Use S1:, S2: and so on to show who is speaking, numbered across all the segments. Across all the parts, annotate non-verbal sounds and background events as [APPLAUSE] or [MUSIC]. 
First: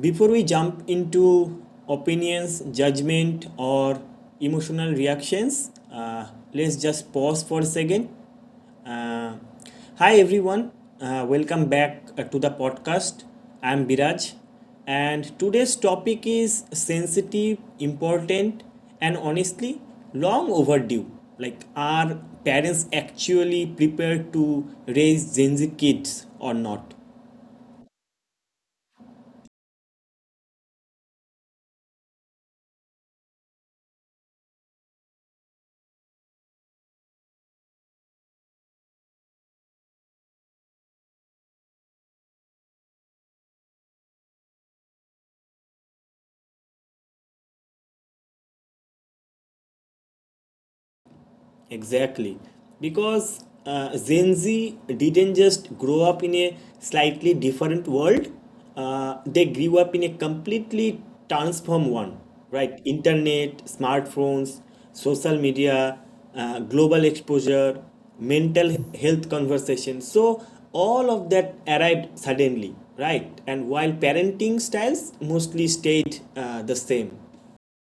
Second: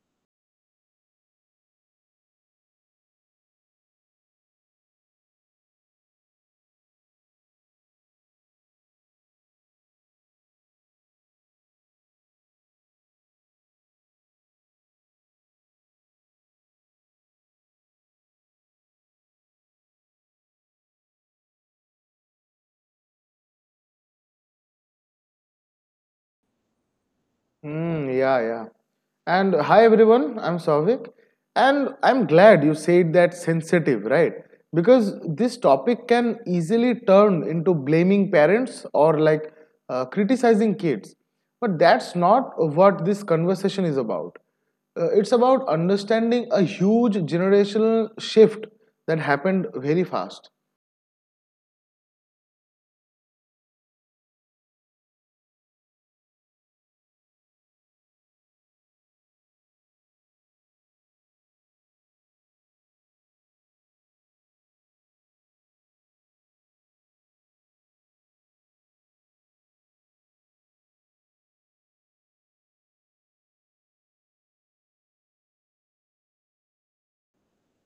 S1: before we jump into opinions, judgment, or emotional reactions, let's just pause for a second. Uh, Hi, everyone. Welcome back to the podcast. I'm Biraj, and today's topic is sensitive, important, and honestly, long overdue. Like, are parents actually prepared to raise Gen Z kids or not?
S2: Mm, yeah, yeah. And hi everyone, I'm Savik, and I'm glad you said that sensitive, right? Because this topic can easily turn into blaming parents or criticizing kids. But that's not what this conversation is about. It's about understanding a huge generational shift that happened very fast.
S1: Exactly. Because Gen Z didn't just grow up in a slightly different world, they grew up in a completely transformed one, right? Internet, smartphones, social media, global exposure, mental health conversation. So, all of that arrived suddenly, right? And while parenting styles mostly stayed the same.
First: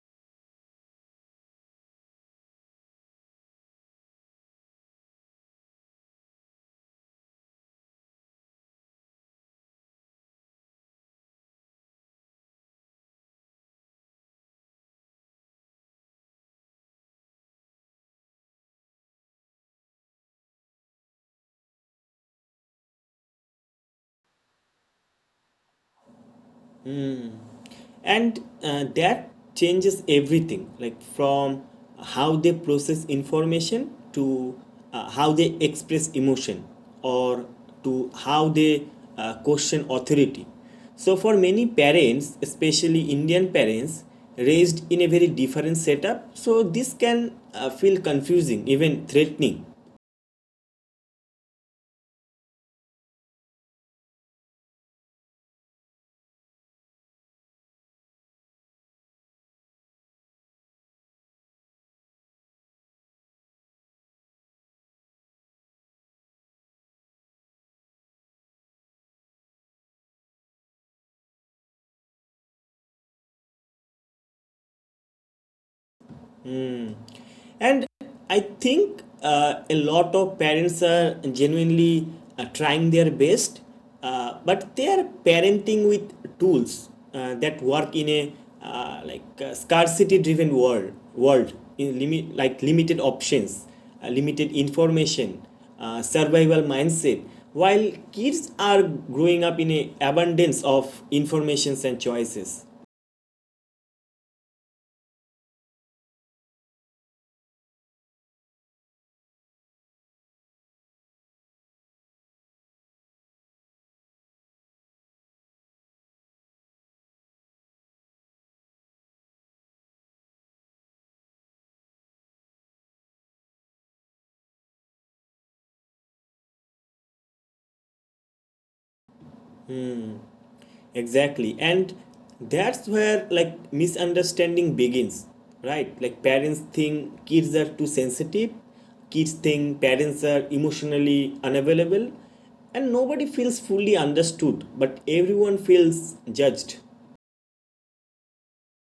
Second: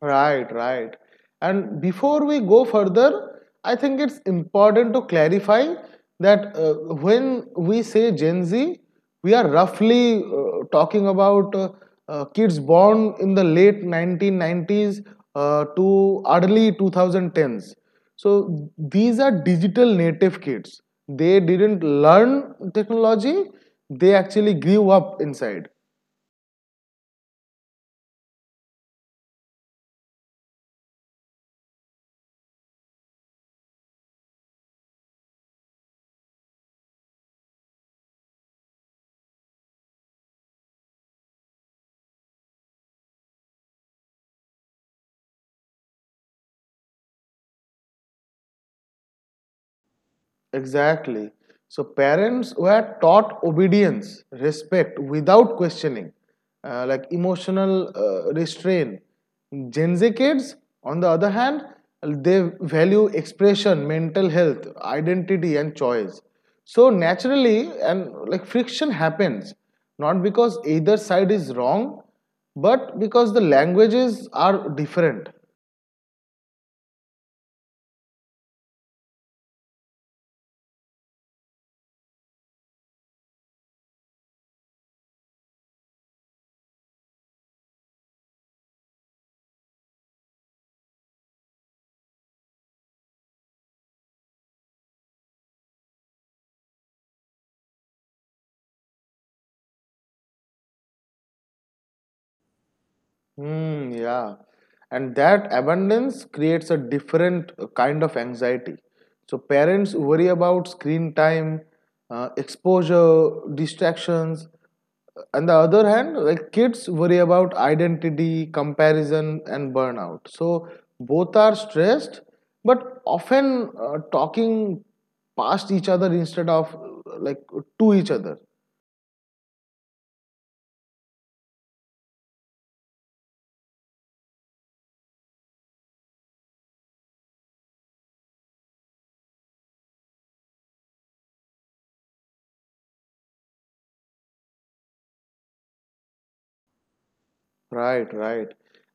S2: Right, right. And before we go further, I think it's important to clarify that when we say Gen Z, we are roughly talking about kids born in the late 1990s to early 2010s. So these are digital native kids. They didn't learn technology, they actually grew up inside.
S1: And that changes everything, like from how they process information to how they express emotion, or to how they question authority. So for many parents, especially Indian parents raised in a very different setup, so this can feel confusing, even threatening.
S2: Exactly. So parents were taught obedience, respect without questioning, like emotional restraint. Gen Z kids, on the other hand, they value expression, mental health, identity, and choice. So naturally, and like friction happens, not because either side is wrong, but because the languages are different.
S1: And I think a lot of parents are genuinely trying their best, but they are parenting with tools that work in a scarcity driven world world in limit like limited options, limited information, survival mindset, while kids are growing up in a abundance of informations and choices.
S2: Mm, yeah. And that abundance creates a different kind of anxiety. So parents worry about screen time, exposure, distractions. On the other hand, like kids worry about identity, comparison, and burnout. So both are stressed, but often talking past each other instead of to each other.
S1: Exactly. And that's where, like, misunderstanding begins, right? Like, parents think kids are too sensitive, kids think parents are emotionally unavailable, and nobody feels fully understood, but everyone feels judged.
S2: Right, right.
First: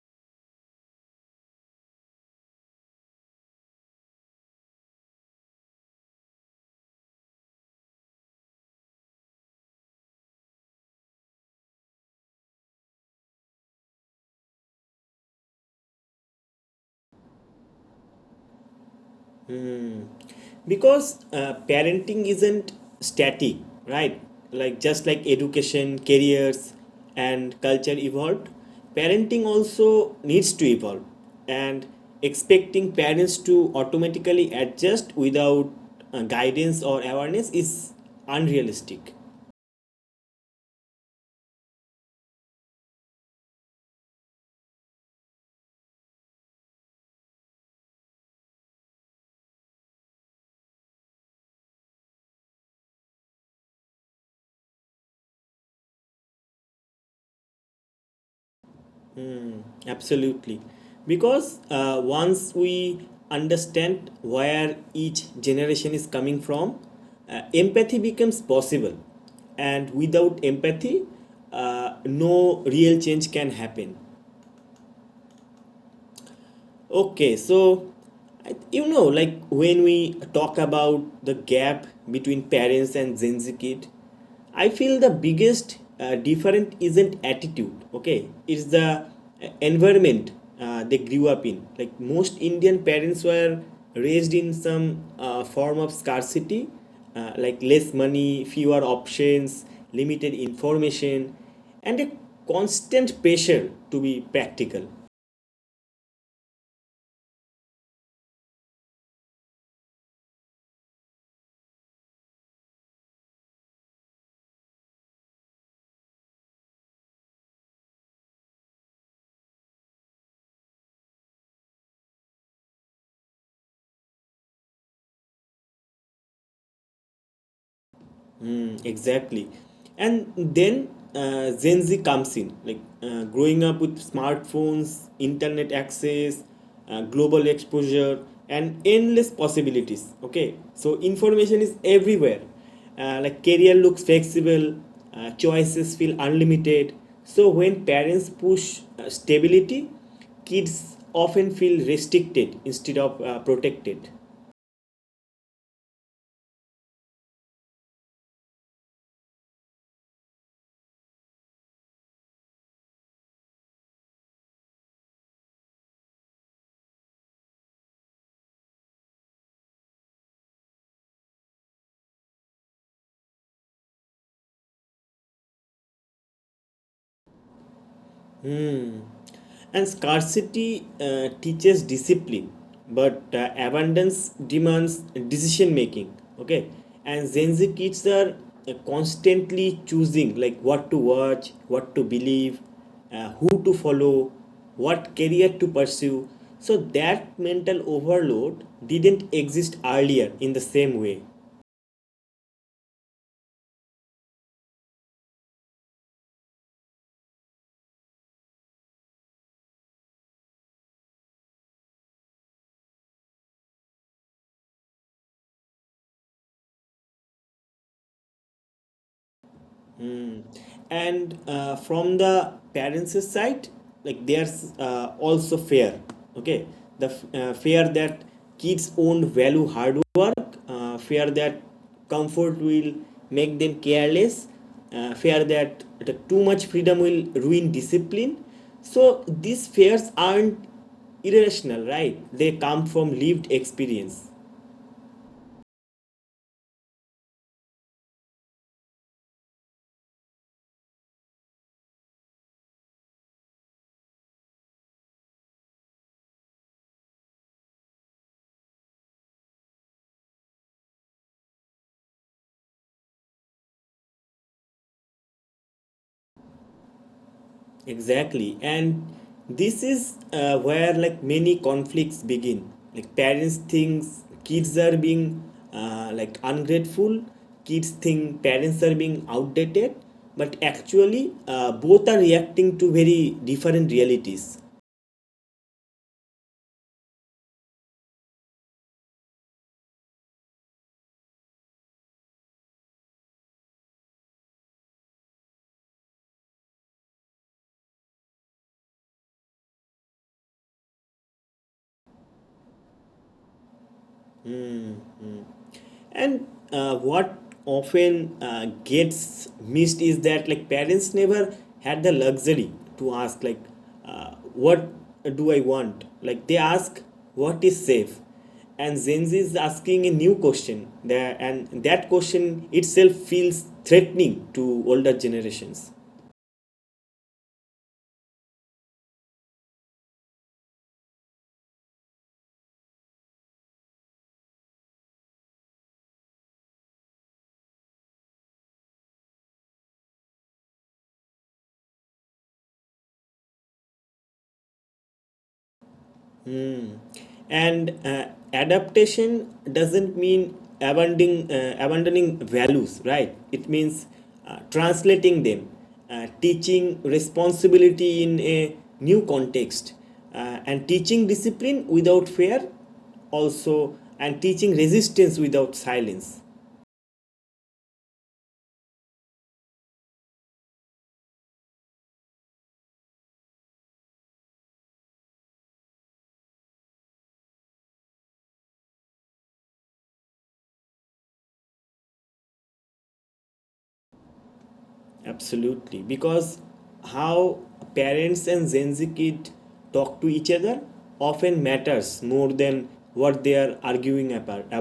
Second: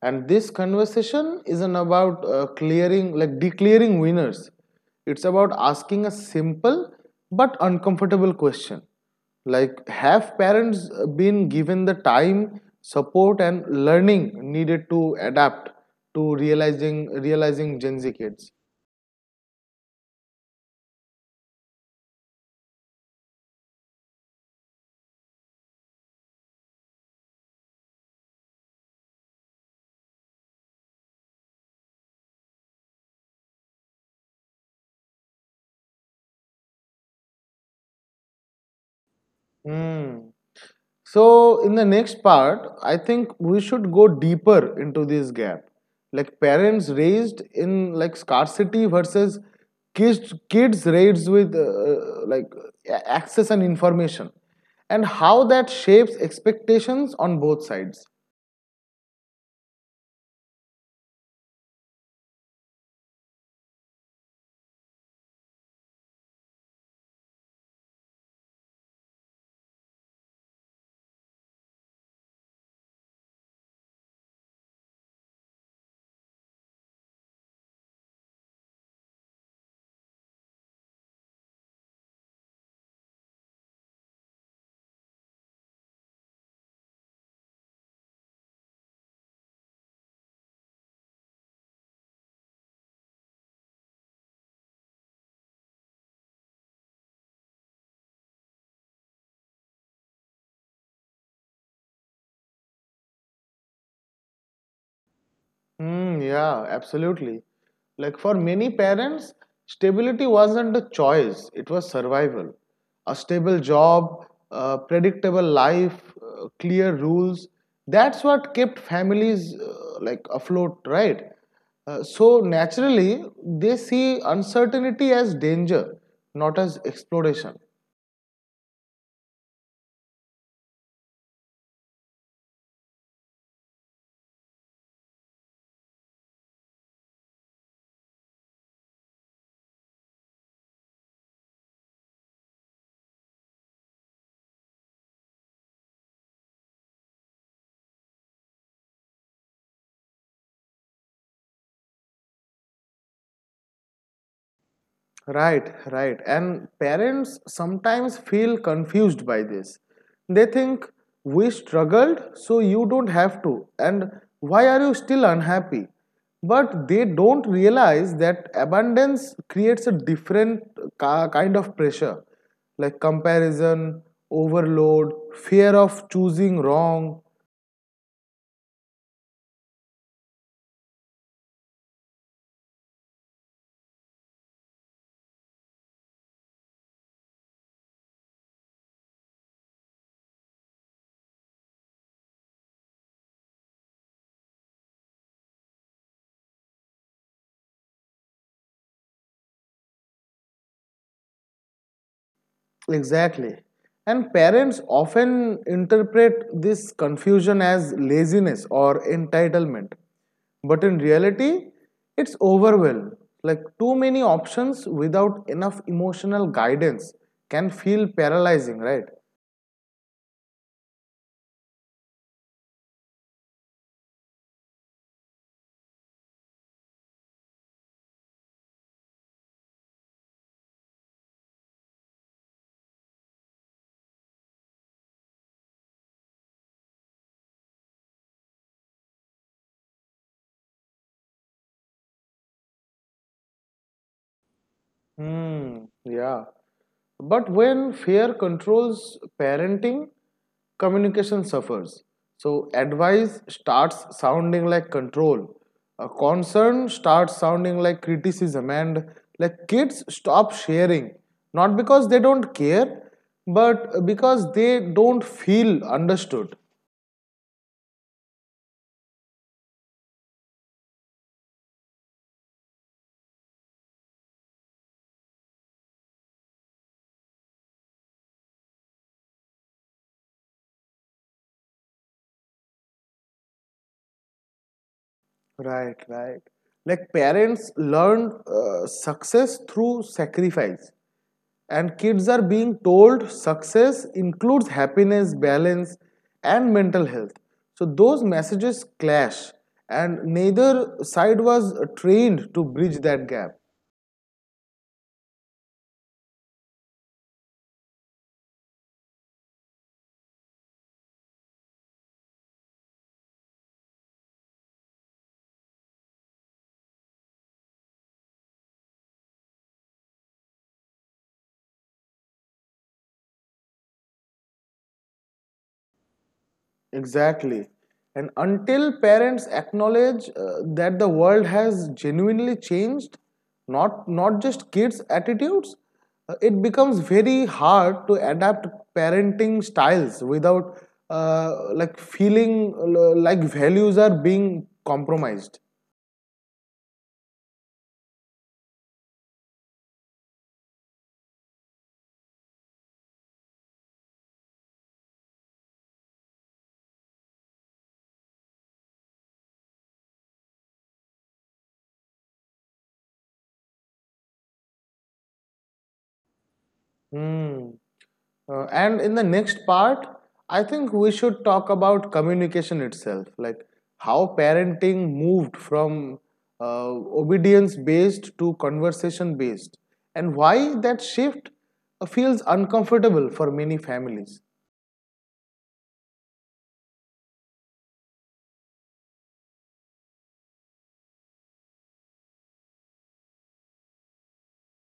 S2: And this conversation isn't about clearing, like declaring winners. It's about asking a simple but uncomfortable question. Like, have parents been given the time, support, and learning needed to adapt to realizing Gen Z kids?
S1: Because parenting isn't static, right? Like, just like education, careers, and culture evolved, parenting also needs to evolve. And expecting parents to automatically adjust without guidance or awareness is unrealistic.
S2: Hmm. So, in the next part, I think we should go deeper into this gap. Like parents raised in like scarcity versus kids raised with access and information and how that shapes expectations on both sides.
S1: Absolutely. Because once we understand where each generation is coming from, empathy becomes possible. And without empathy, no real change can happen. Okay, so like when we talk about the gap between parents and Gen Z kid, I feel the biggest difference isn't attitude. Okay, it's the environment they grew up in. Like, most Indian parents were raised in some form of scarcity, like less money, fewer options, limited information, and a constant pressure to be practical.
S2: Mm, yeah, absolutely. Like for many parents, stability wasn't a choice, it was survival. A stable job, a predictable life, clear rules. That's what kept families afloat, right? So naturally, they see uncertainty as danger, not as exploration.
S1: Mm, exactly. And then Gen Z comes in, like growing up with smartphones, internet access, global exposure, and endless possibilities. Okay, so information is everywhere. Like, career looks flexible, choices feel unlimited. So when parents push stability, kids often feel restricted instead of protected.
S2: Right, right. And parents sometimes feel confused by this. They think, we struggled, so you don't have to. And why are you still unhappy? But they don't realize that abundance creates a different kind of pressure like comparison, overload, fear of choosing wrong.
S1: Hmm. And scarcity teaches discipline, but abundance demands decision making. Okay, and Gen Z kids are constantly choosing, like what to watch, what to believe, who to follow, what career to pursue. So that mental overload didn't exist earlier in the same way.
S2: Exactly. And parents often interpret this confusion as laziness or entitlement. But in reality, it's overwhelm. Like too many options without enough emotional guidance can feel paralyzing, right?
S1: And from the parents side, like they are also fair, okay? The fear that kids own value hard work, fear that comfort will make them careless, fear that too much freedom will ruin discipline. So these fears aren't irrational, right? They come from lived experience.
S2: Hmm, yeah. But when fear controls parenting, communication suffers. So advice starts sounding like control. A concern starts sounding like criticism, and like kids stop sharing, not because they don't care, but because they don't feel understood.
S1: Exactly. And this is where, like, many conflicts begin. Like, parents think kids are being like ungrateful, kids think parents are being outdated. But actually, both are reacting to very different realities.
S2: Right, right. Like parents learn success through sacrifice, and kids are being told success includes happiness, balance, and mental health. So those messages clash, and neither side was trained to bridge that gap.
S1: And what often gets missed is that, like, parents never had the luxury to ask, like, uh, what do I want? Like, they ask what is safe. And Gen Z is asking a new question there, and that question itself feels threatening to older generations.
S2: Exactly. And until parents acknowledge that the world has genuinely changed, not just kids' attitudes, it becomes very hard to adapt parenting styles without feeling like values are being compromised.
S1: And adaptation doesn't mean abandoning values, right? It means translating them, teaching responsibility in a new context, and teaching discipline without fear, also, and teaching resistance without silence.
S2: Hmm. And in the next part, I think we should talk about communication itself, like how parenting moved from uh, obedience based to conversation based, and why that shift feels uncomfortable for many families.
S1: Absolutely, because how parents and Gen Z kid talk to each other often matters more than what they are arguing about.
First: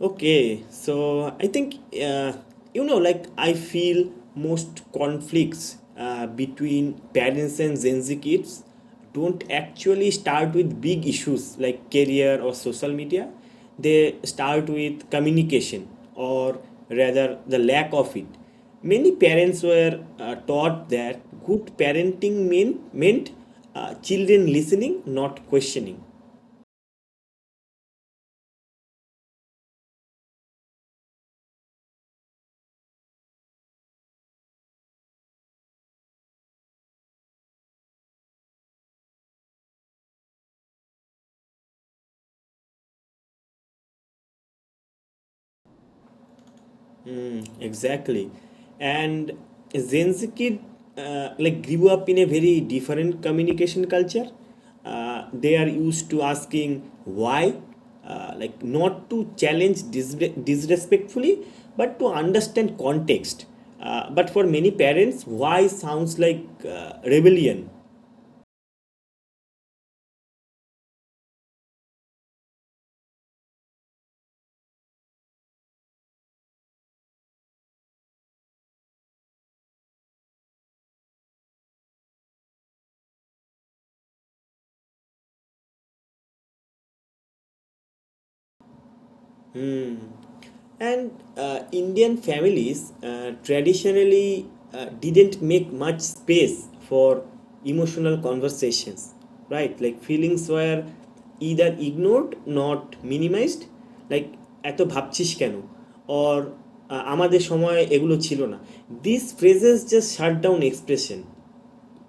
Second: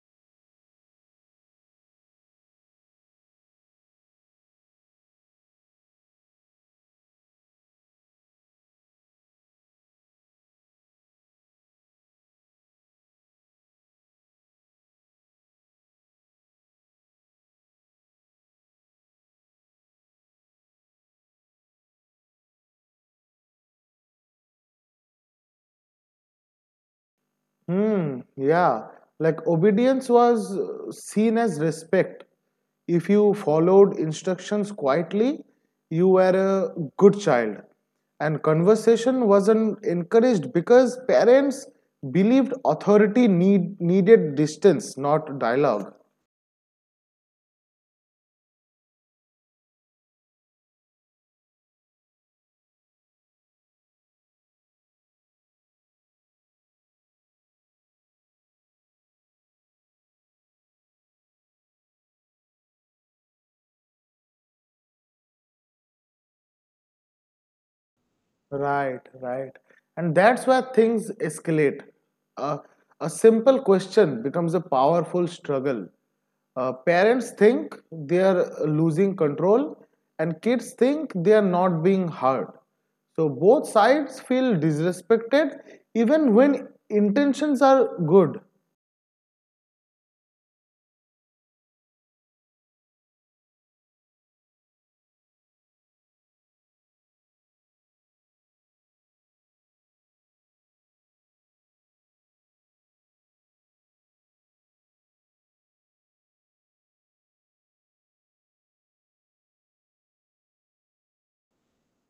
S1: Okay, so I think, uh, like I feel most conflicts between parents and Gen Z kids don't actually start with big issues like career or social media. They start with communication, or rather, the lack of it. Many parents were taught that good parenting meant children listening, not questioning.
S2: Hmm, yeah. Like obedience was seen as respect. If you followed instructions quietly, you were a good child. And conversation wasn't encouraged because parents believed authority needed distance, not dialogue.
S1: Exactly. And Gen Z kid like grew up in a very different communication culture. They are used to asking why, like not to challenge disrespectfully, but to understand context. But for many parents, why sounds like rebellion.
S2: Right, right. And that's where things escalate. Uh, a simple question becomes a powerful struggle. Parents think they are losing control, and kids think they are not being heard. So both sides feel disrespected even when intentions are good.
S1: And Indian families traditionally didn't make much space for emotional conversations, right? Like, feelings were either ignored, not minimized, like এত ভাবছিস কেন, or আহ, আমাদের সময় এগুলো ছিল না. This phrases just shut down expression.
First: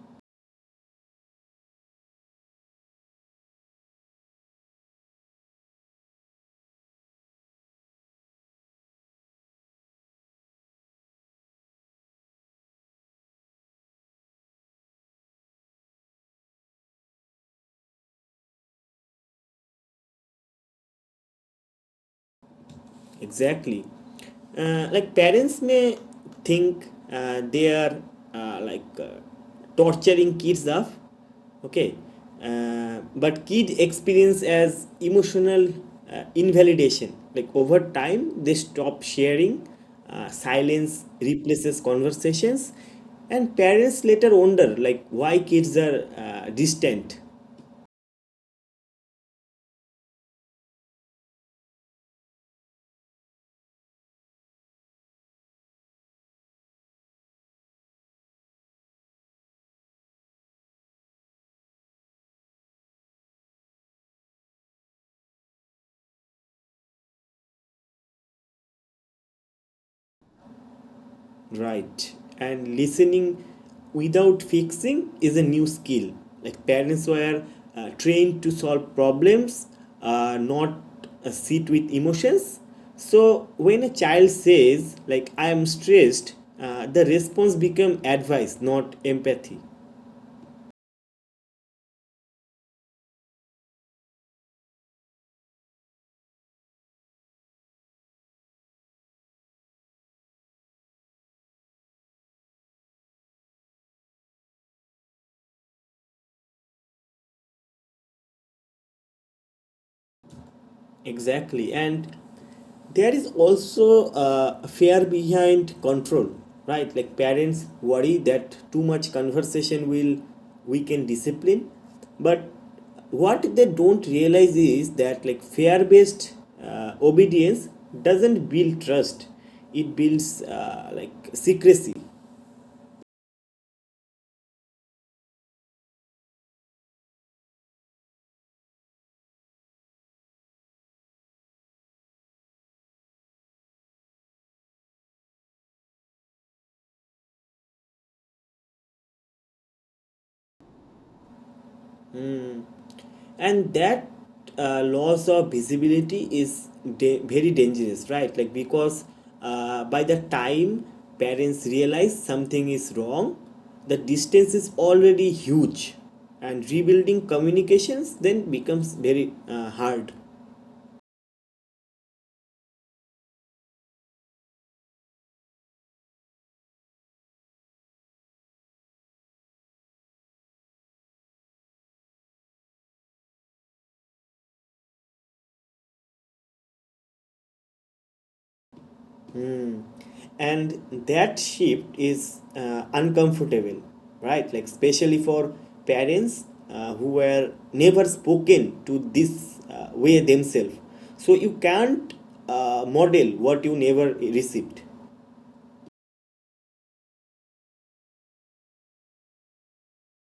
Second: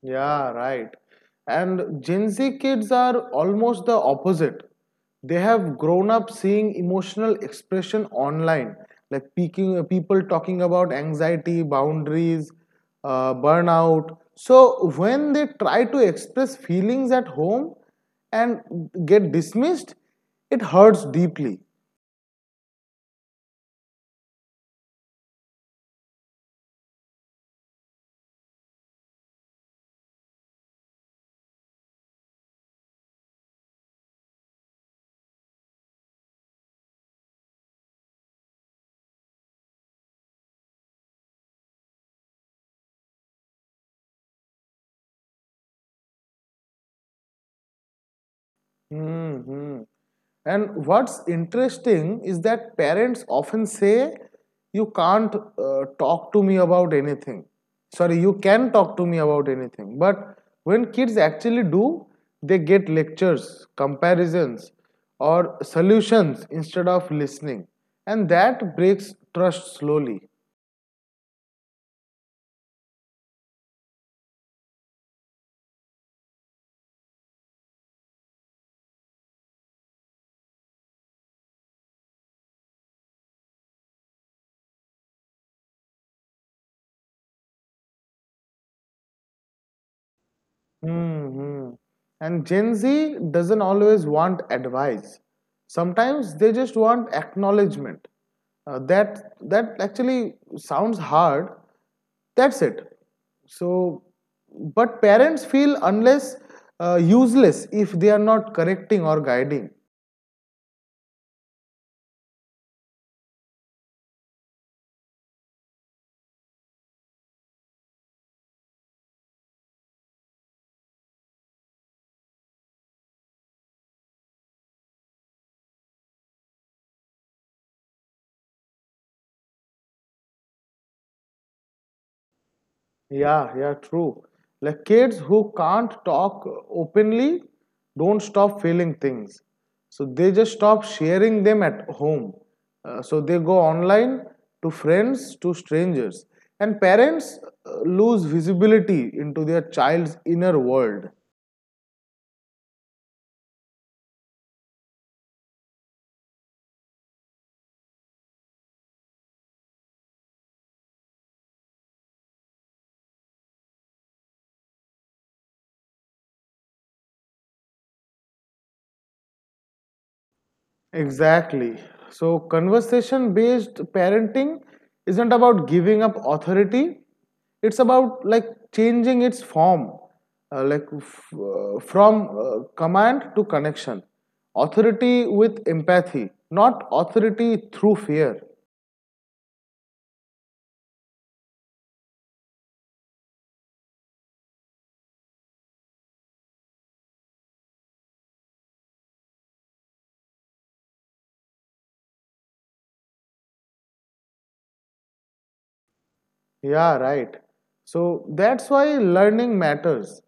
S2: Yeah, right. And Gen Z kids are almost the opposite. They have grown up seeing emotional expression online, like peaking, people talking about anxiety, boundaries, burnout. So when they try to express feelings at home and get dismissed, it hurts deeply.
S1: Exactly. Like, parents may think they are uh, like uh, torturing kids off, okay, but kids experience as emotional invalidation. Like, over time, they stop sharing. Silence replaces conversations, and parents later wonder like why kids are distant.
S2: Hmm. And what's interesting is that parents often say, "You can't talk to me about anything." Sorry, you can talk to me about anything. But when kids actually do, they get lectures, comparisons, or solutions instead of listening, and that breaks trust slowly.
S1: Right. And listening without fixing is a new skill. Like, parents were trained to solve problems, not sit with emotions. So when a child says, like, I am stressed, the response become advice, not empathy.
S2: Hmm, hmm. And Gen Z doesn't always want advice. Sometimes they just want acknowledgement. That actually sounds hard. That's it. So, but parents feel unless useless if they are not correcting or guiding.
S1: Exactly. And there is also a fear behind control, right? Like, parents worry that too much conversation will weaken discipline. But what they don't realize is that, like, fear based obedience doesn't build trust, it builds like secrecy.
S2: Yeah, yeah, true. Like kids who can't talk openly don't stop feeling things. So they just stop sharing them at home. So they go online to friends, to strangers. And parents lose visibility into their child's inner world.
S1: And that loss of visibility is very dangerous, right? Like, because by the time parents realize something is wrong, the distance is already huge, and rebuilding communications then becomes very hard.
S2: Exactly. So, conversation based parenting isn't about giving up authority, it's about changing its form, from command to connection. Authority with empathy, not authority through fear.
S1: And that shift is uncomfortable, right? Like, especially for parents who were never spoken to this way themselves. So you can't model what you never received.
S2: Yeah, right. So that's why learning matters.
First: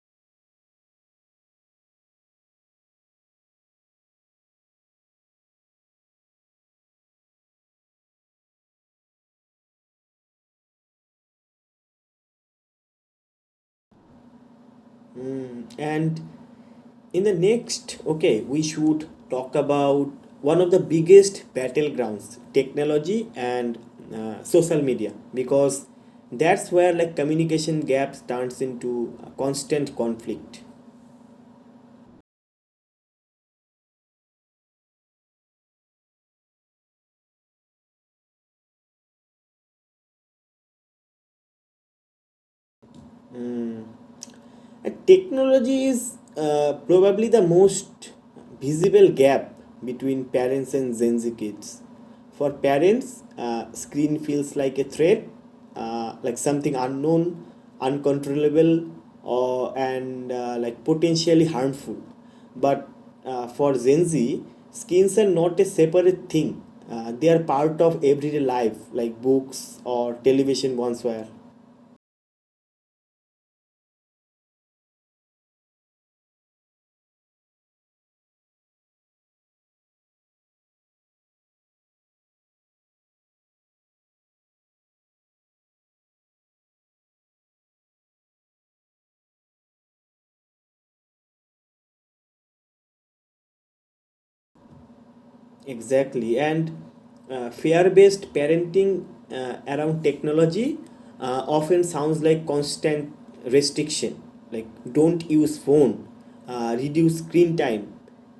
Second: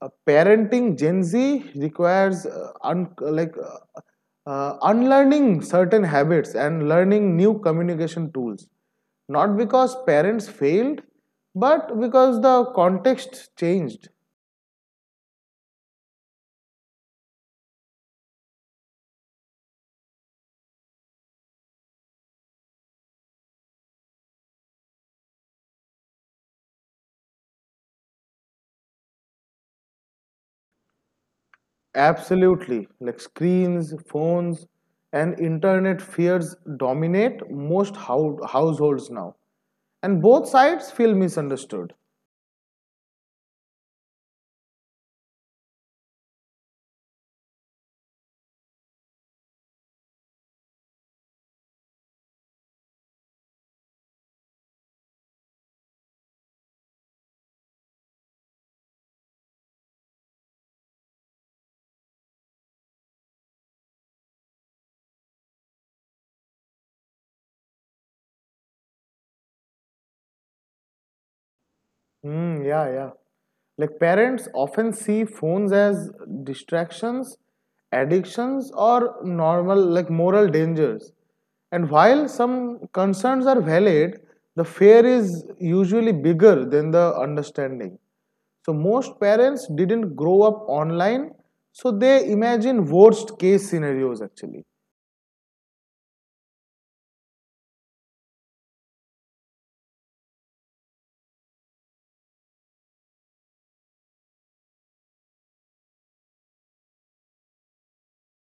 S2: Parenting Gen Z requires unlearning certain habits and learning new communication tools. Not because parents failed, but because the context changed.
S1: And in the next, okay, we should talk about one of the biggest battlegrounds, technology and social media, because that's where, like, communication gaps turns into a constant conflict.
S2: Absolutely. Like screens, phones, and internet fears dominate most households now. And both sides feel misunderstood.
S1: Technology is probably the most visible gap between parents and Gen Z kids. For parents, screen feels like a threat, like something unknown, uncontrollable, or and like potentially harmful. But for Gen Z, screens are not a separate thing. They are part of everyday life, like books or television once were.
S2: Mm, yeah, yeah. Like parents often see phones as distractions, addictions, or normal, like moral dangers. And while some concerns are valid, the fear is usually bigger than the understanding. So most parents didn't grow up online, so they imagine worst case scenarios actually.
S1: Exactly. And fear based parenting around technology often sounds like constant restriction, like don't use phone, reduce screen time,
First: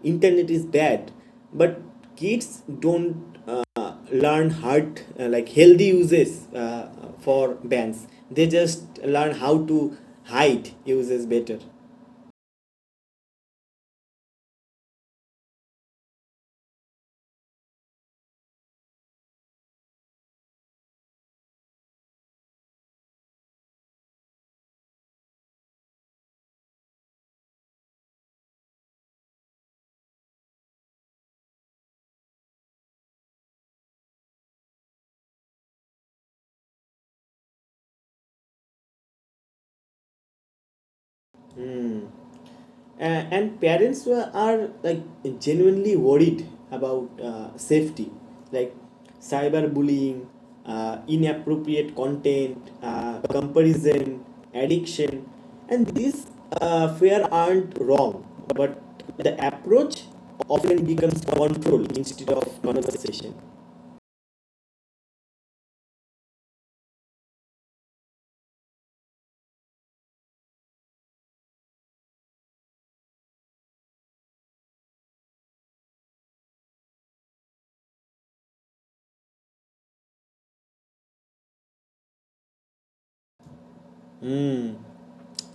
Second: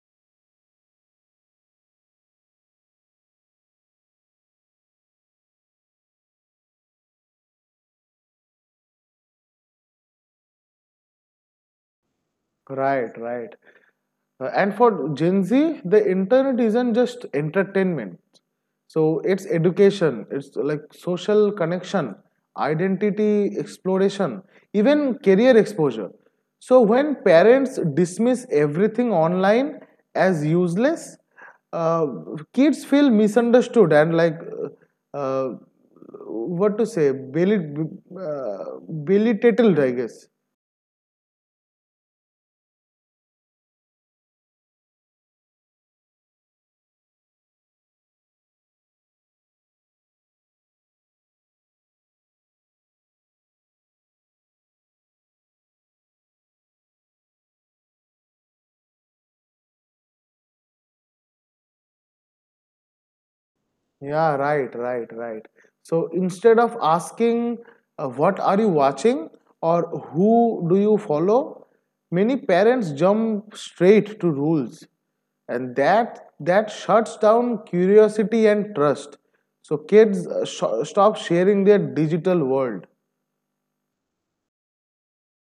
S1: internet is bad. But kids don't learn like healthy uses for bans. They just learn how to hide uses better.
S2: Right, right. And for Gen Z, the internet isn't just entertainment. So it's education, it's like social connection, identity exploration, even career exposure. So when parents dismiss everything online as useless, uh, kids feel misunderstood and like uh, uh, what to say, beli- uh, belittled, I guess.
S1: And parents are like genuinely worried about safety, like cyberbullying, inappropriate content, comparison, addiction. And these fear aren't wrong, but the approach often becomes control instead of conversation.
S2: Yeah, right, right, right. So instead of asking, what are you watching or who do you follow, many parents jump straight to rules. And that shuts down curiosity and trust. So kids stop sharing their digital world.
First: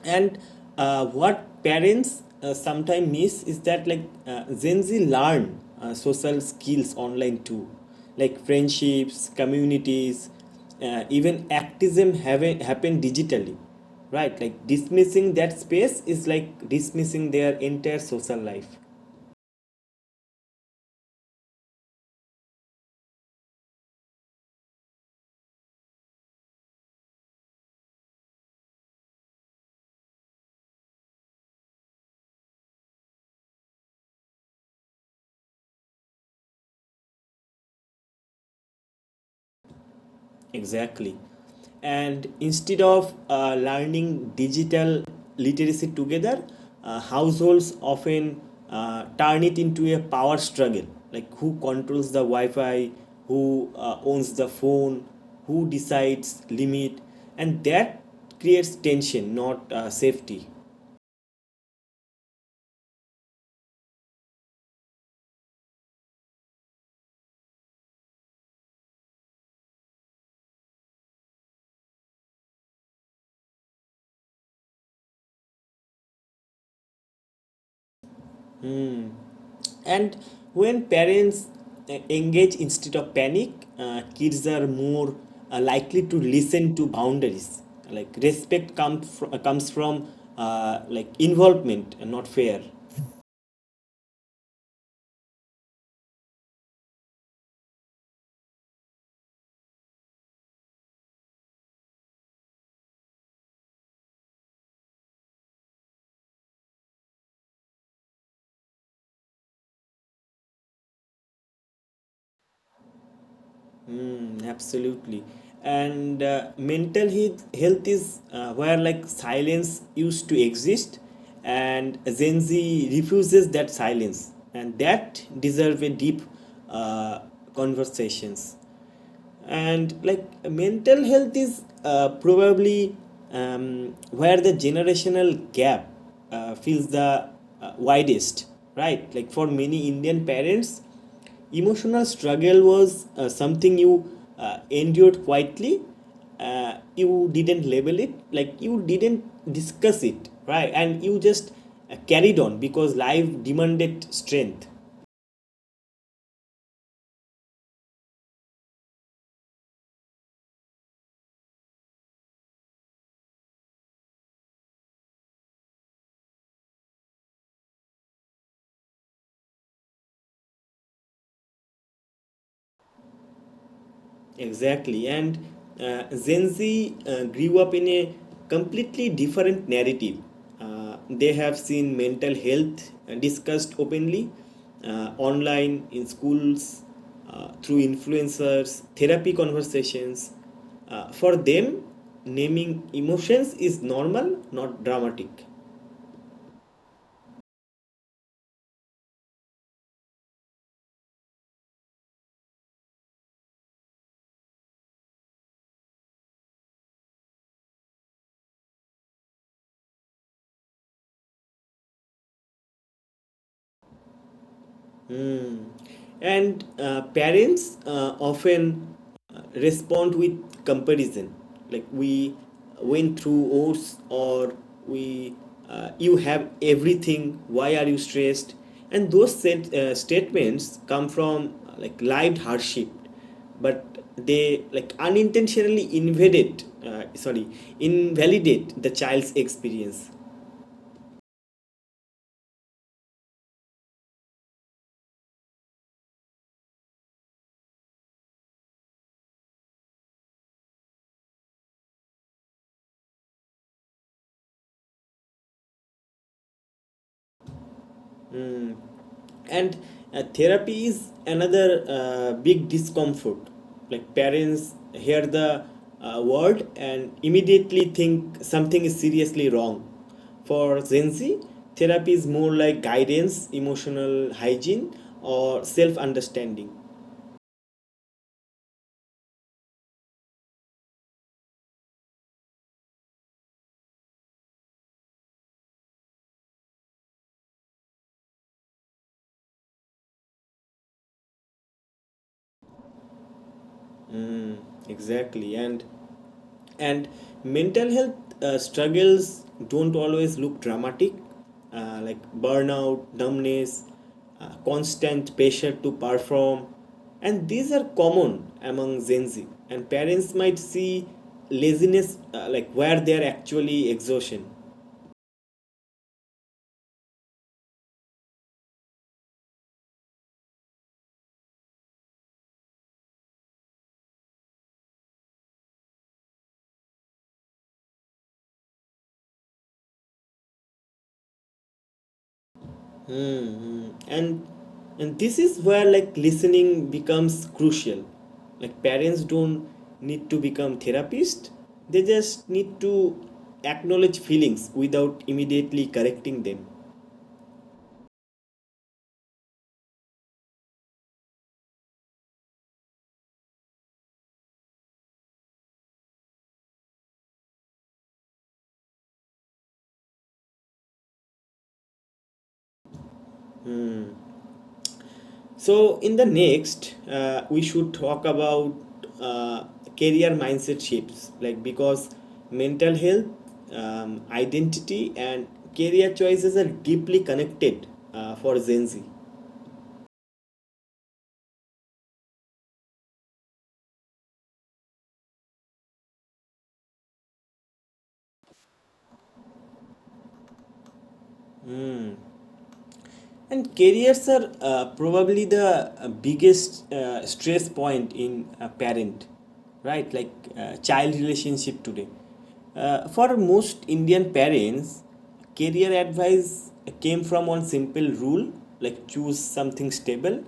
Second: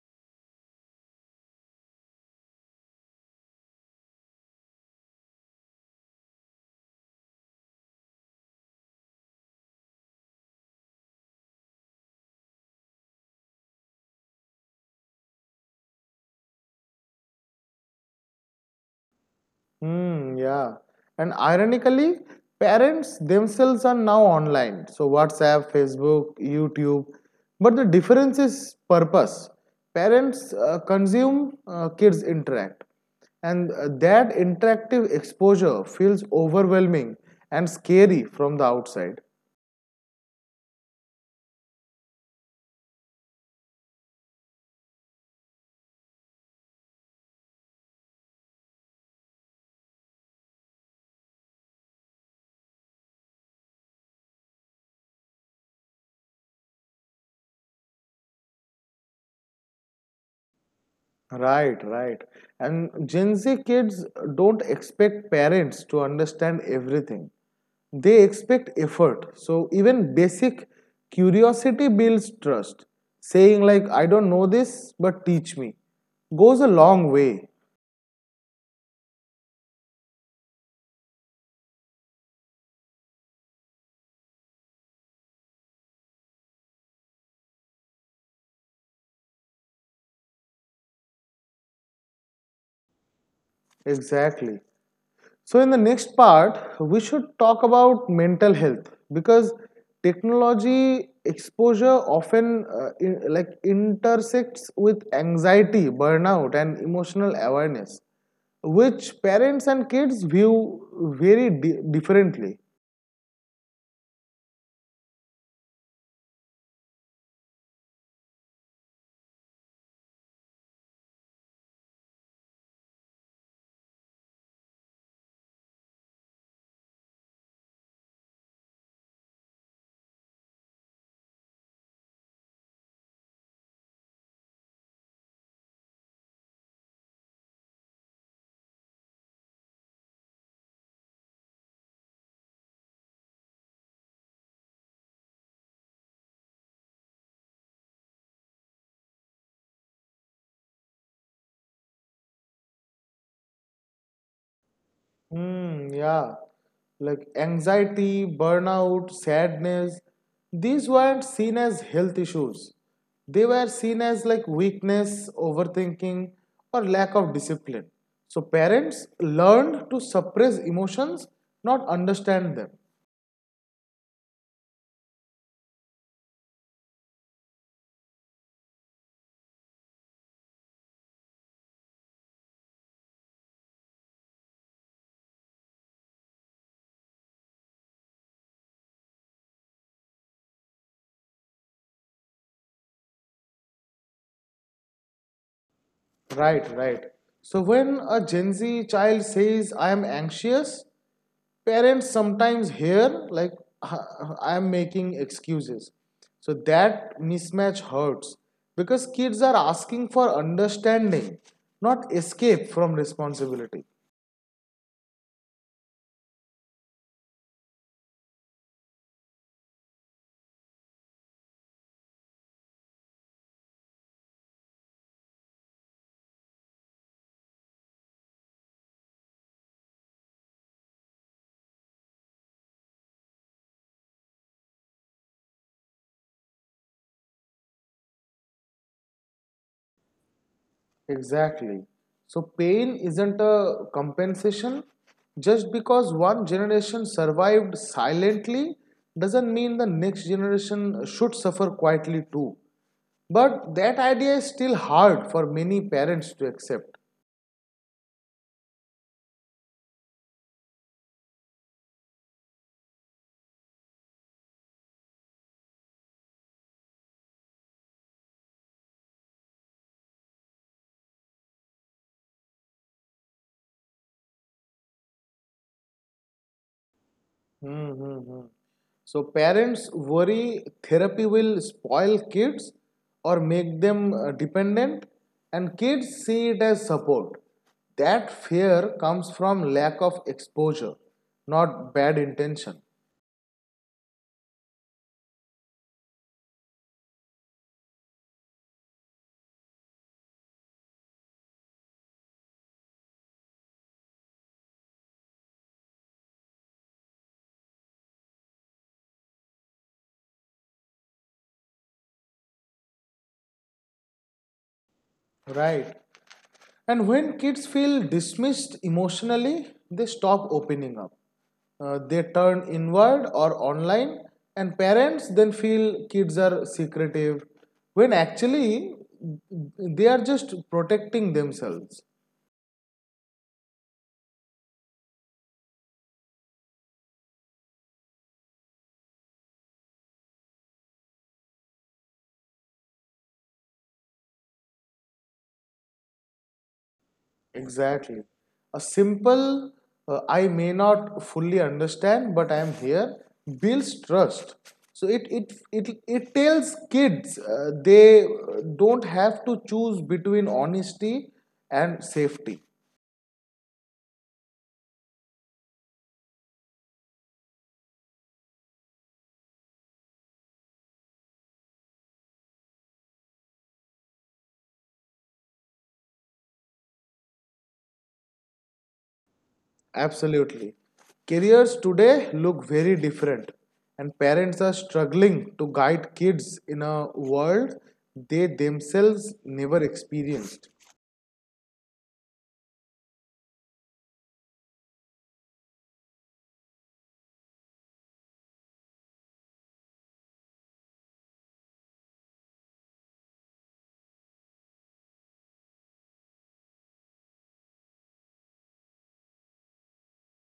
S1: And what parents sometimes miss is that, like, Gen Z learn social skills online too, like friendships, communities, even activism have happen digitally, right? Like, dismissing that space is like dismissing their entire social life.
S2: Hmm, yeah. And ironically, parents themselves are now online. So, WhatsApp, Facebook, YouTube. But the difference is purpose. Parents consume, kids interact. And that interactive exposure feels overwhelming and scary from the outside.
S1: Exactly. And instead of learning digital literacy together, households often turn it into a power struggle, like who controls the Wi Fi, who owns the phone, who decides limit, and that creates tension, not safety.
S2: Right, right. And Gen Z kids don't expect parents to understand everything. They expect effort. So even basic curiosity builds trust. Saying like I don't know this but teach me goes a long way.
S1: Stress. And when parents engage instead of panic, kids are more likely to listen to boundaries, like respect comes from like involvement and not fear.
S2: Exactly. So, in the next part, we should talk about mental health because technology exposure often intersects with anxiety, burnout, and emotional awareness, which parents and kids view very differently.
S1: Mm, absolutely. And mental health is where, like, silence used to exist, and Gen Z refuses that silence, and that deserve a deep uh, conversations. And, like, mental health is probably where the generational gap feels the widest, right? Like, for many Indian parents, emotional struggle was something you endured quietly. You didn't label it, like you didn't discuss it, right? And you just carried on because life demanded strength.
S2: Hmm, yeah. Like anxiety, burnout, sadness, these weren't seen as health issues. They were seen as like weakness, overthinking, or lack of discipline. So parents learned to suppress emotions, not understand them.
S1: Exactly. And Gen Z grew up in a completely different narrative. They have seen mental health discussed openly, online, in schools, through influencers, therapy conversations. For them, naming emotions is normal, not dramatic.
S2: Right, right. So when a Gen Z child says, I am anxious, parents sometimes hear, like, I am making excuses. So that mismatch hurts because kids are asking for understanding, not escape from responsibility.
S1: Mm. And parents often respond with comparison, like we went through ours, or we you have everything. Why are you stressed? And those statements come from like lived hardship, but they like unintentionally invalidate the child's experience.
S2: Exactly. So pain isn't a compensation. Just because one generation survived silently doesn't mean the next generation should suffer quietly too. But that idea is still hard for many parents to accept.
S1: And therapy is another big discomfort. Like, parents hear the word and immediately think something is seriously wrong. For Gen Z, therapy is more like guidance, emotional hygiene, or self understanding.
S2: Hmm, hmm, hmm. So parents worry therapy will spoil kids or make them dependent, and kids see it as support. That fear comes from lack of exposure, not bad intention.
S1: Exactly. And mental health struggles don't always look dramatic, like burnout, numbness, constant pressure to perform. And these are common among Gen Z, and parents might see laziness, like where they are actually exhaustion.
S2: Right. And when kids feel dismissed emotionally, they stop opening up. They turn inward or online, and parents then feel kids are secretive when actually they are just protecting themselves.
S1: Mm-hmm. And this is where, like, listening becomes crucial. Like parents don't need to become therapists. They just need to acknowledge feelings without immediately correcting them.
S2: Exactly. A simple, I may not fully understand, but I am here, builds trust. So it tells kids they don't have to choose between honesty and safety.
S1: So in the next, we should talk about uh, career mindset shifts. Like because mental health, identity, and career choices are deeply connected for Gen Z.
S2: Absolutely. Careers today look very different, and parents are struggling to guide kids in a world they themselves never experienced.
S1: And careers are probably the biggest stress point in a parent, right? Like child relationship today. For most Indian parents, career advice came from one simple rule, like choose something stable,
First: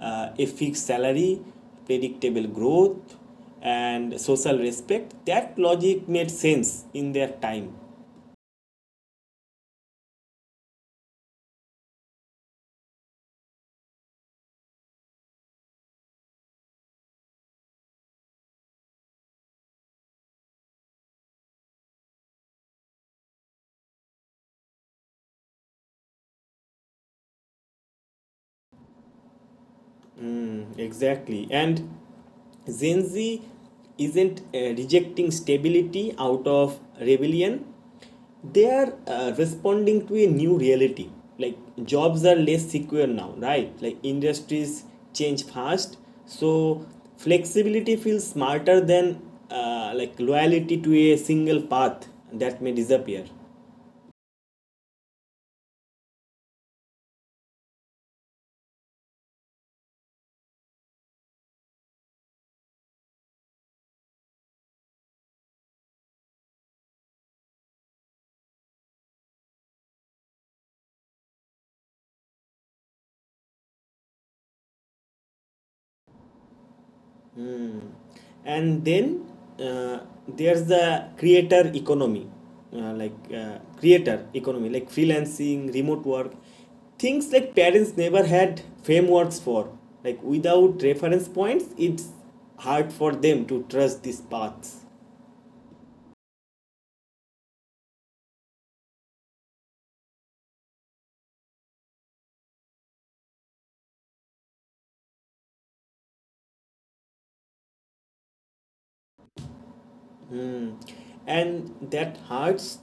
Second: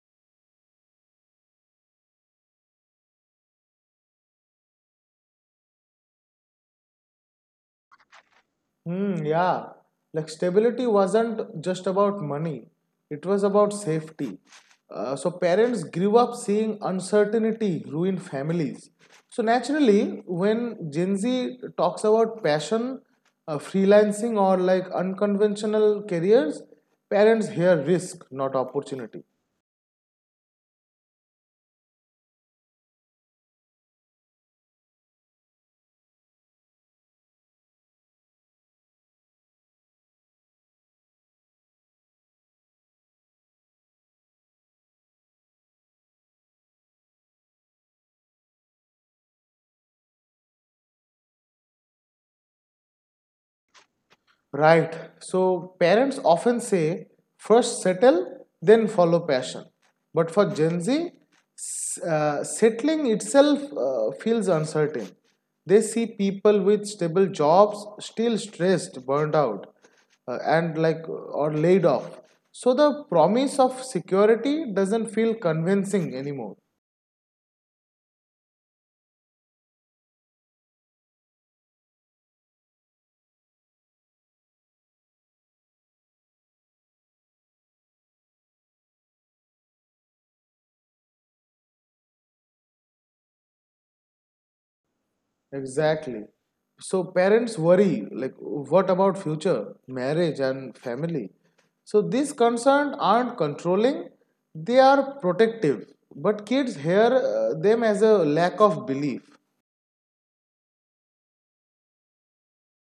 S1: a fixed salary, predictable growth, and social respect. That logic made sense in their time.
S2: Hmm, yeah. Like stability wasn't just about money, it was about safety. So parents grew up seeing uncertainty ruin families. So naturally, when Gen Z talks about passion, freelancing, or like unconventional careers, parents hear risk, not opportunity.
S1: Mm, exactly. And Gen Z isn't rejecting stability out of rebellion. They are responding to a new reality. Like jobs are less secure now, right? Like industries change fast. So flexibility feels smarter than loyalty to a single path that may disappear.
S2: Right. So parents often say, first settle, then follow passion. But for Gen Z, settling itself feels uncertain. They see people with stable jobs still stressed, burned out, and or laid off. So the promise of security doesn't feel convincing anymore.
S1: Hmm. And then uh, there's the creator economy, creator economy, like freelancing, remote work, things like parents never had frameworks for. Like without reference points, it's hard for them to trust these paths.
S2: Exactly. So parents worry, like, what about future, marriage, and family? So these concerns aren't controlling, they are protective. But kids hear them as a lack of belief.
S1: Hmm. And that hurts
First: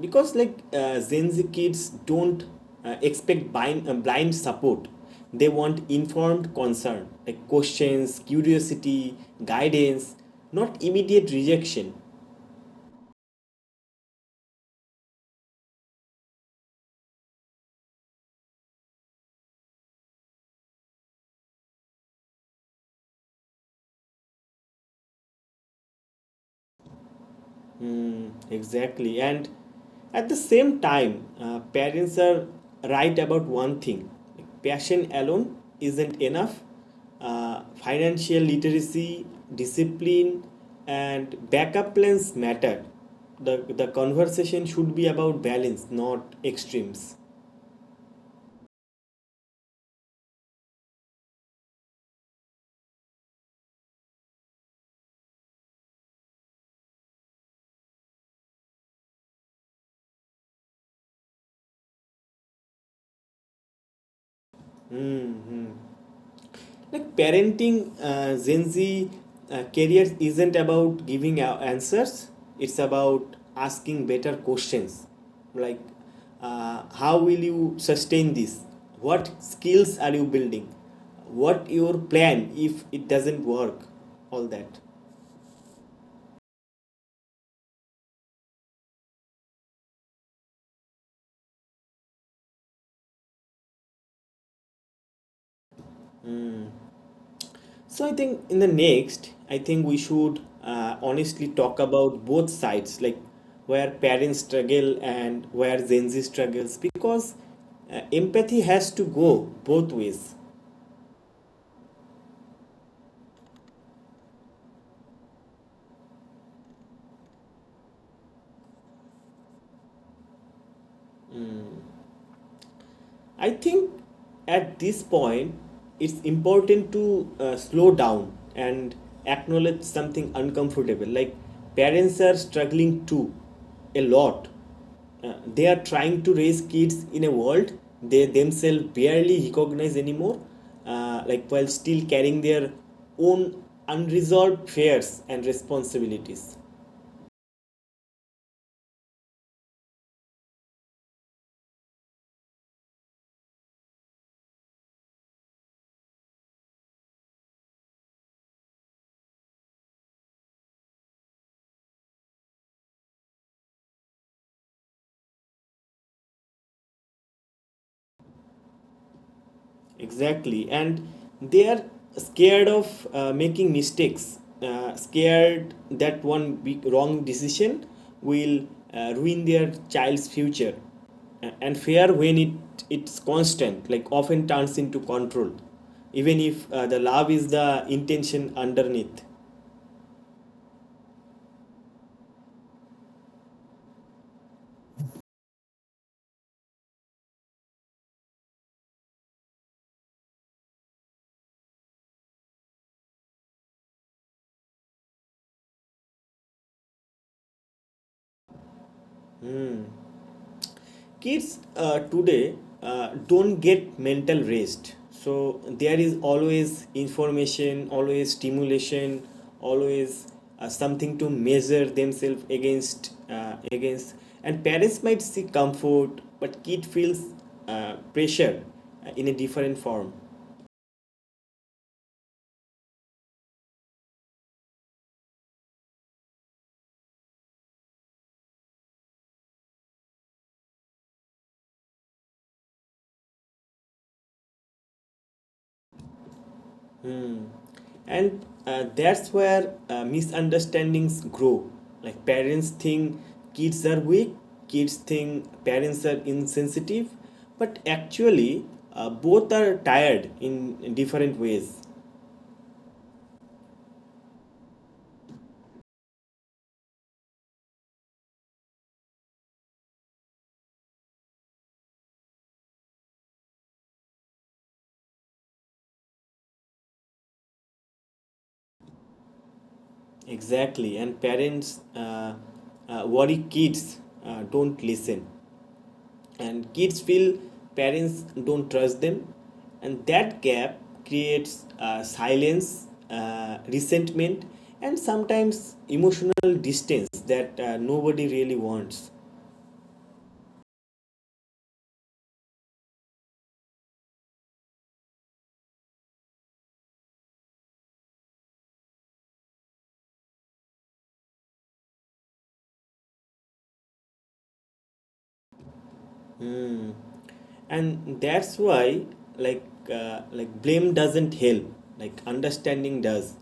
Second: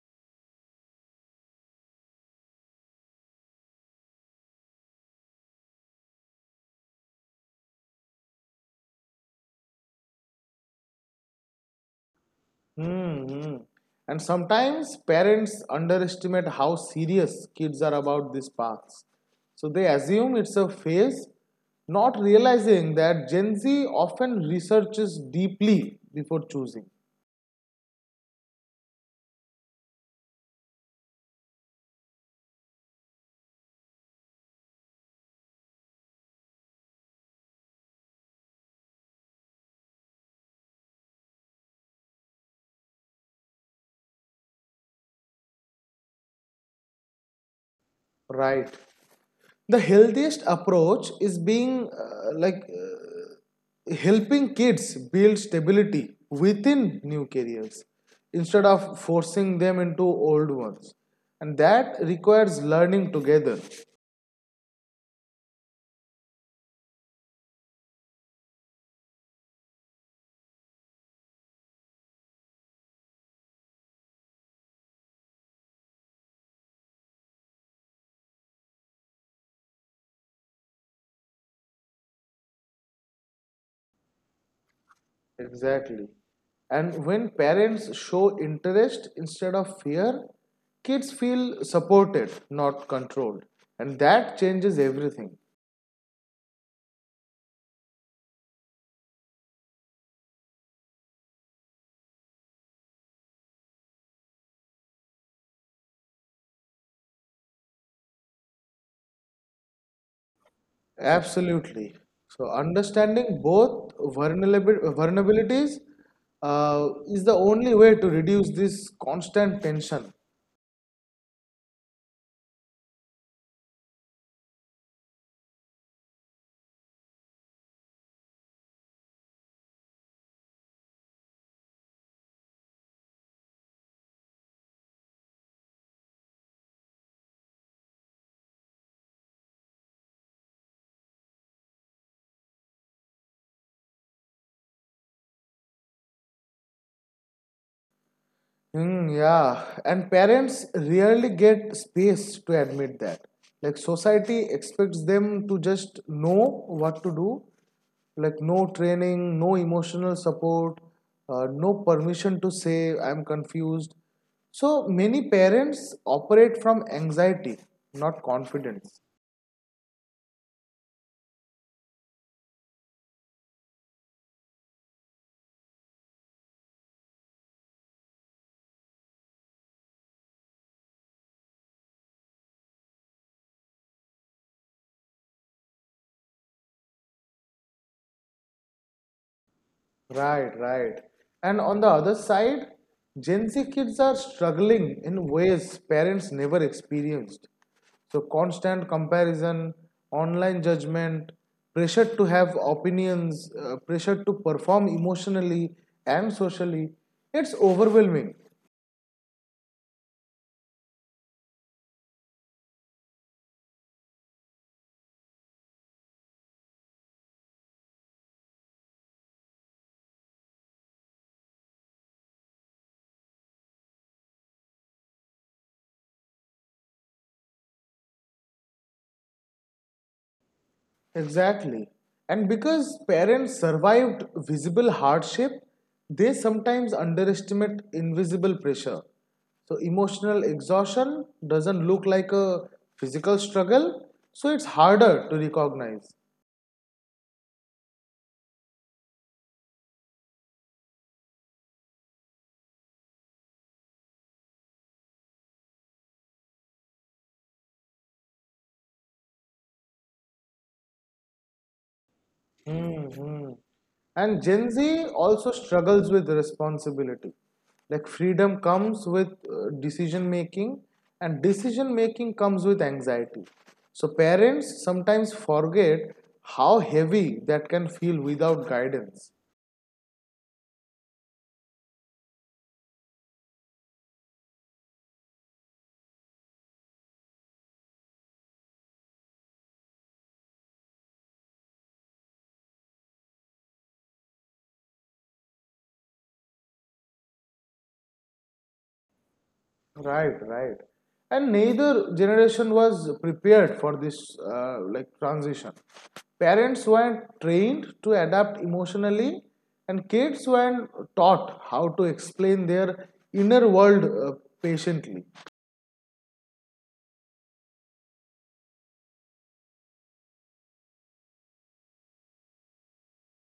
S1: because Gen Z kids don't expect blind support. They want informed concern, like questions, curiosity, guidance, not immediate rejection.
S2: Hmm. And sometimes parents underestimate how serious kids are about these paths. So they assume it's a phase, not realizing that Gen Z often researches deeply before choosing.
S1: Exactly. And at the same time, parents are right about one thing. Like, passion alone isn't enough. Financial literacy, discipline, and backup plans matter. The conversation should be about balance, not extremes.
S2: Right. The healthiest approach is being like helping kids build stability within new careers instead of forcing them into old ones, and that requires learning together.
S1: Like parenting Gen Z careers isn't about giving answers, it's about asking better questions. Like how will you sustain this, what skills are you building, what your plan if it doesn't work, all that.
S2: Exactly. And when parents show interest instead of fear, kids feel supported not controlled, and that changes everything.
S1: So I think in the next, I think we should honestly talk about both sides, like where parents struggle and where Gen Z struggles, because empathy has to go both ways.
S2: Absolutely. So understanding both vulnerabilities is the only way to reduce this constant tension.
S1: I think at this point, it's important to slow down and acknowledge something uncomfortable. Like parents are struggling too, a lot. They are trying to raise kids in a world they themselves barely recognize anymore, while still carrying their own unresolved fears and responsibilities.
S2: Hmm, yeah, and parents rarely get space to admit that. Like society expects them to just know what to do, like no training, no emotional support, no permission to say I'm confused. So many parents operate from anxiety, not confidence.
S1: Exactly, and they are scared of making mistakes, scared that one big wrong decision will ruin their child's future. And fear, when it's constant, like often turns into control, even if the love is the intention underneath.
S2: Right, right. And on the other side, Gen Z kids are struggling in ways parents never experienced. So, constant comparison, online judgment, pressure to have opinions, pressure to perform emotionally and socially, it's overwhelming.
S1: Kids today don't get mental rest, so there is always information, always stimulation, always something to measure themselves against. And parents might see comfort, but kid feels pressure in a different form.
S2: Exactly. And because parents survived visible hardship, they sometimes underestimate invisible pressure. So, emotional exhaustion doesn't look like a physical struggle, so it's harder to recognize.
S1: And that's where misunderstandings grow. Like parents think kids are weak, kids think parents are insensitive, but actually both are tired in different ways.
S2: Hmm. And Gen Z also struggles with responsibility. Like freedom comes with decision making, and decision making comes with anxiety. So parents sometimes forget how heavy that can feel without guidance.
S1: Exactly, and parents worry kids don't listen, and kids feel parents don't trust them, and that gap creates silence, resentment, and sometimes emotional distance that nobody really wants.
S2: Right, right. And neither generation was prepared for this transition. Parents weren't trained to adapt emotionally, and kids weren't taught how to explain their inner world patiently.
S1: Hmm. And that's why, like, blame doesn't help, like understanding does.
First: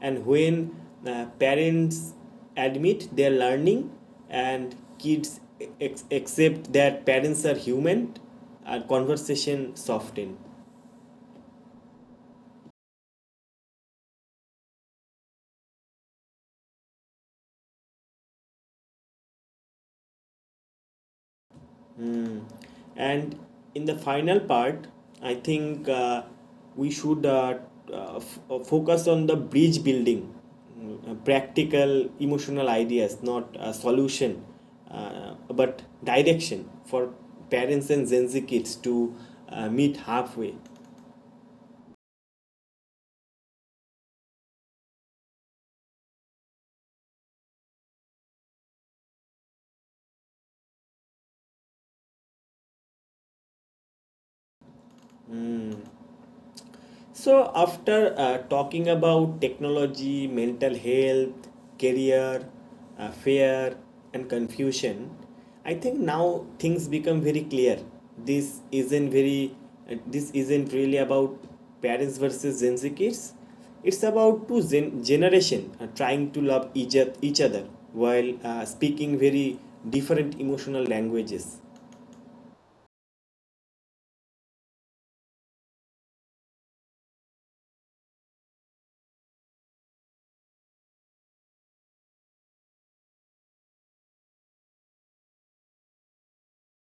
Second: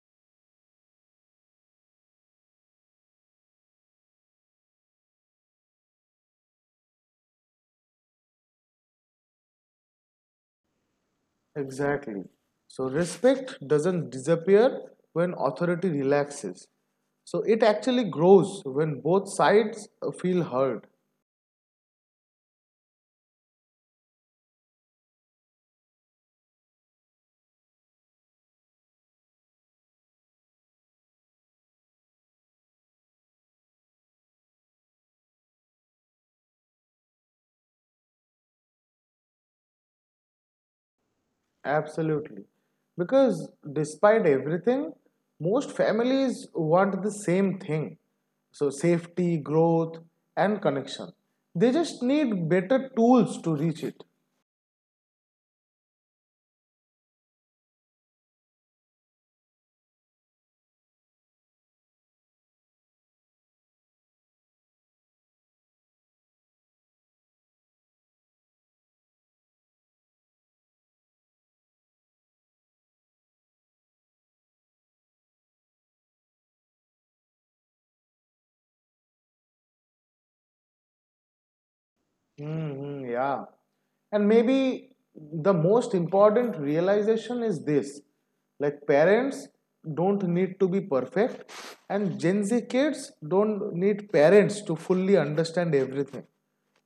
S1: And when parents admit their learning and kids accept that parents are human, our conversation softens.
S2: Exactly. So respect doesn't disappear when authority relaxes. So it actually grows when both sides feel heard.
S1: And in the final part, I think we should focus on the bridge building. Practical emotional ideas, not a solution, but direction for parents and Gen Z kids to meet halfway.
S2: Absolutely. Because despite everything, most families want the same thing. So, safety, growth, and connection. They just need better tools to reach it.
S1: So, after talking about technology, mental health, career, fear, and confusion, I think now things become very clear. This isn't very, this isn't really about parents versus Gen Z kids. It's about two generation trying to love each other while speaking very different emotional languages.
S2: Hmm, yeah. And maybe the most important realization is this, like, parents don't need to be perfect, and Gen Z kids don't need parents to fully understand everything.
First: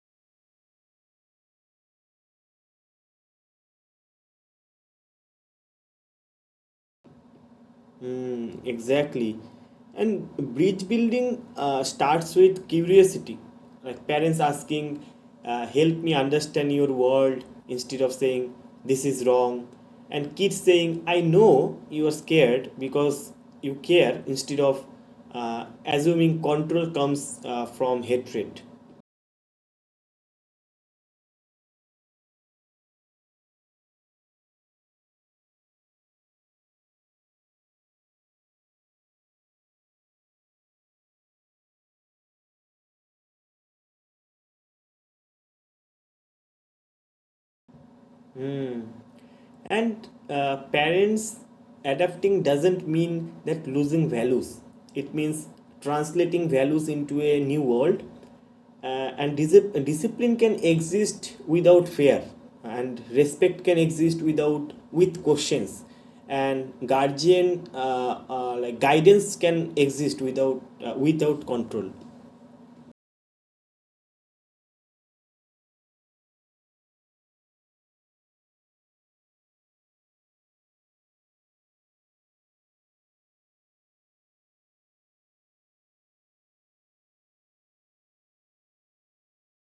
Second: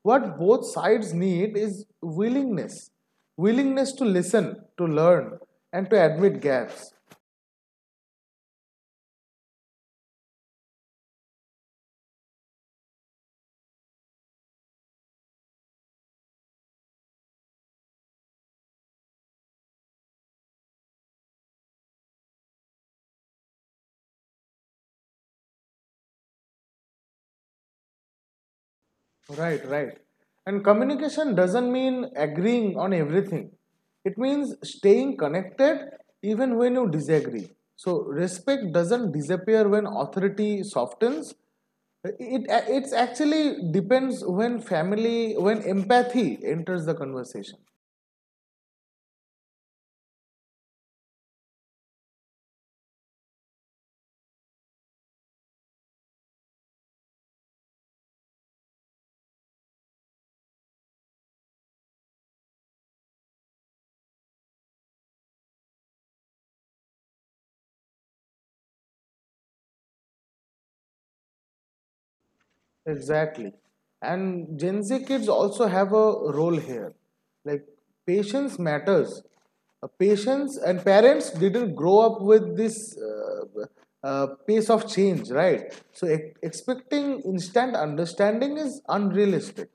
S2: What both sides need is willingness, to listen, to learn, and to admit gaps.
S1: Mm, exactly. And bridge building starts with curiosity, like parents asking, "Help me understand your world," instead of saying, "This is wrong," and kids saying, "I know you are scared because you care," instead of assuming control comes from hatred.
S2: Right, right. And communication doesn't mean agreeing on everything. It means staying connected even when you disagree. So respect doesn't disappear when authority softens. It it's actually depends when family when empathy enters the conversation.
S1: And parents adapting doesn't mean that losing values. It means translating values into a new world. Uh, and discipline can exist without fear, and respect can exist without with questions, and guardian like guidance can exist without without control.
S2: Exactly. And Gen Z kids also have a role here. Like patience matters. Patience and parents didn't grow up with this pace of change, right? So expecting instant understanding is unrealistic.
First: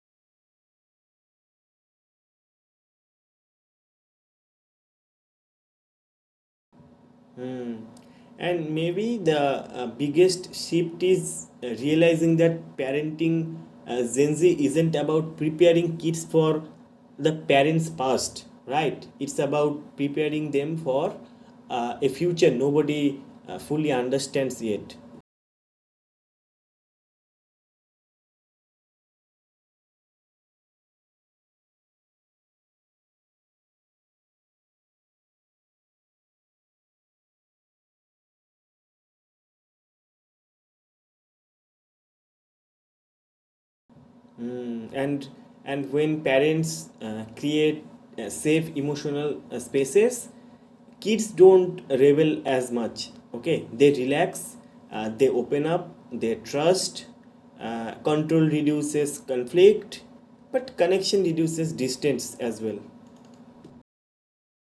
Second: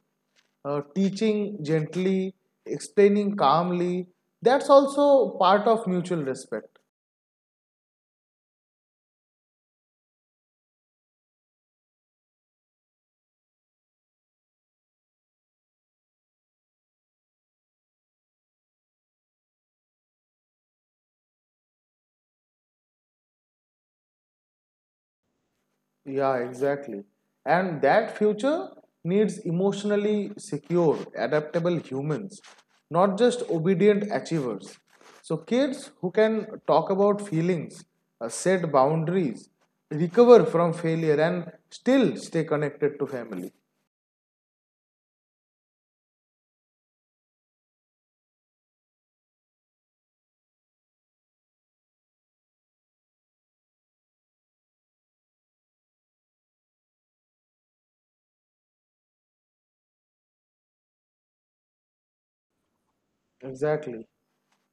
S2: Teaching gently, explaining calmly, that's also part of mutual respect.
S1: And maybe the biggest shift is realizing that parenting Gen Z isn't about preparing kids for the parents' past, right? It's about preparing them for a future nobody fully understands yet.
S2: Yeah, exactly. And that future needs emotionally secure, adaptable humans, not just obedient achievers. So, kids who can talk about feelings, set boundaries, recover from failure, and still stay connected to family.
S1: Mm, and when parents create safe emotional spaces, kids don't rebel as much. Okay, they relax, they open up, they trust. Control reduces conflict, but connection reduces distance as well.
S2: Exactly.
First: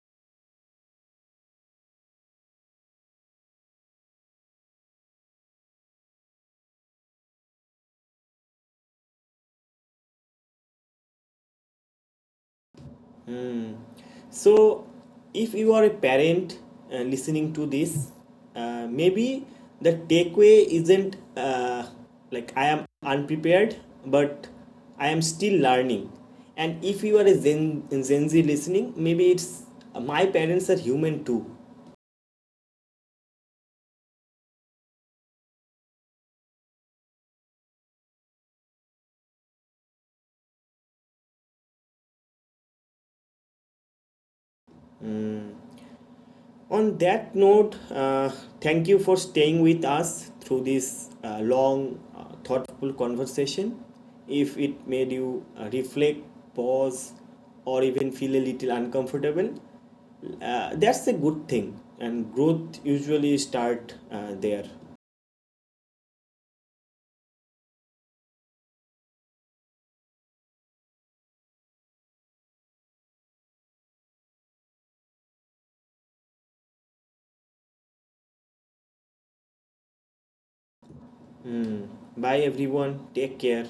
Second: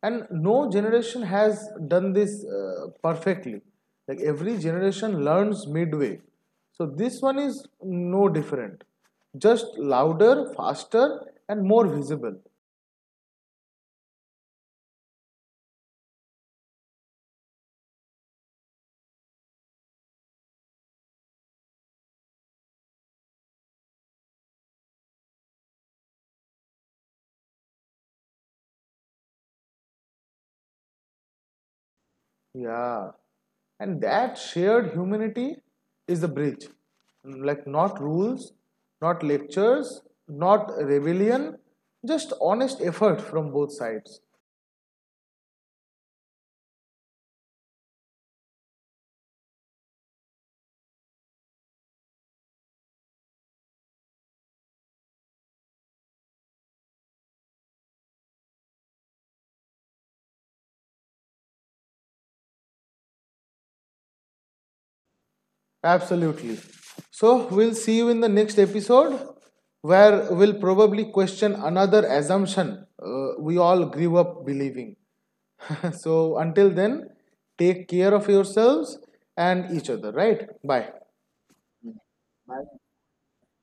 S2: And no generation has done this perfectly. Like every generation learns midway. So this one is no different. Just louder, faster, and more visible.
S1: Hmm. So, if you are a parent listening to this, maybe the takeaway isn't like I am unprepared, but I am still learning. And if you are a Gen Z listening, maybe it's my parents are human too.
S2: Yeah. And that shared humanity is the bridge. Like not rules, not lectures, not rebellion, just honest effort from both sides.
S1: On that note, thank you for staying with us through this long, thoughtful conversation. If it made you reflect, pause, or even feel a little uncomfortable, that's a good thing. And growth usually starts there.
S2: Absolutely. So we'll see you in the next episode where we'll probably question another assumption we all grew up believing. [LAUGHS] So until then, take care of yourselves and each other, right? Bye.
S1: Bye everyone. Take care.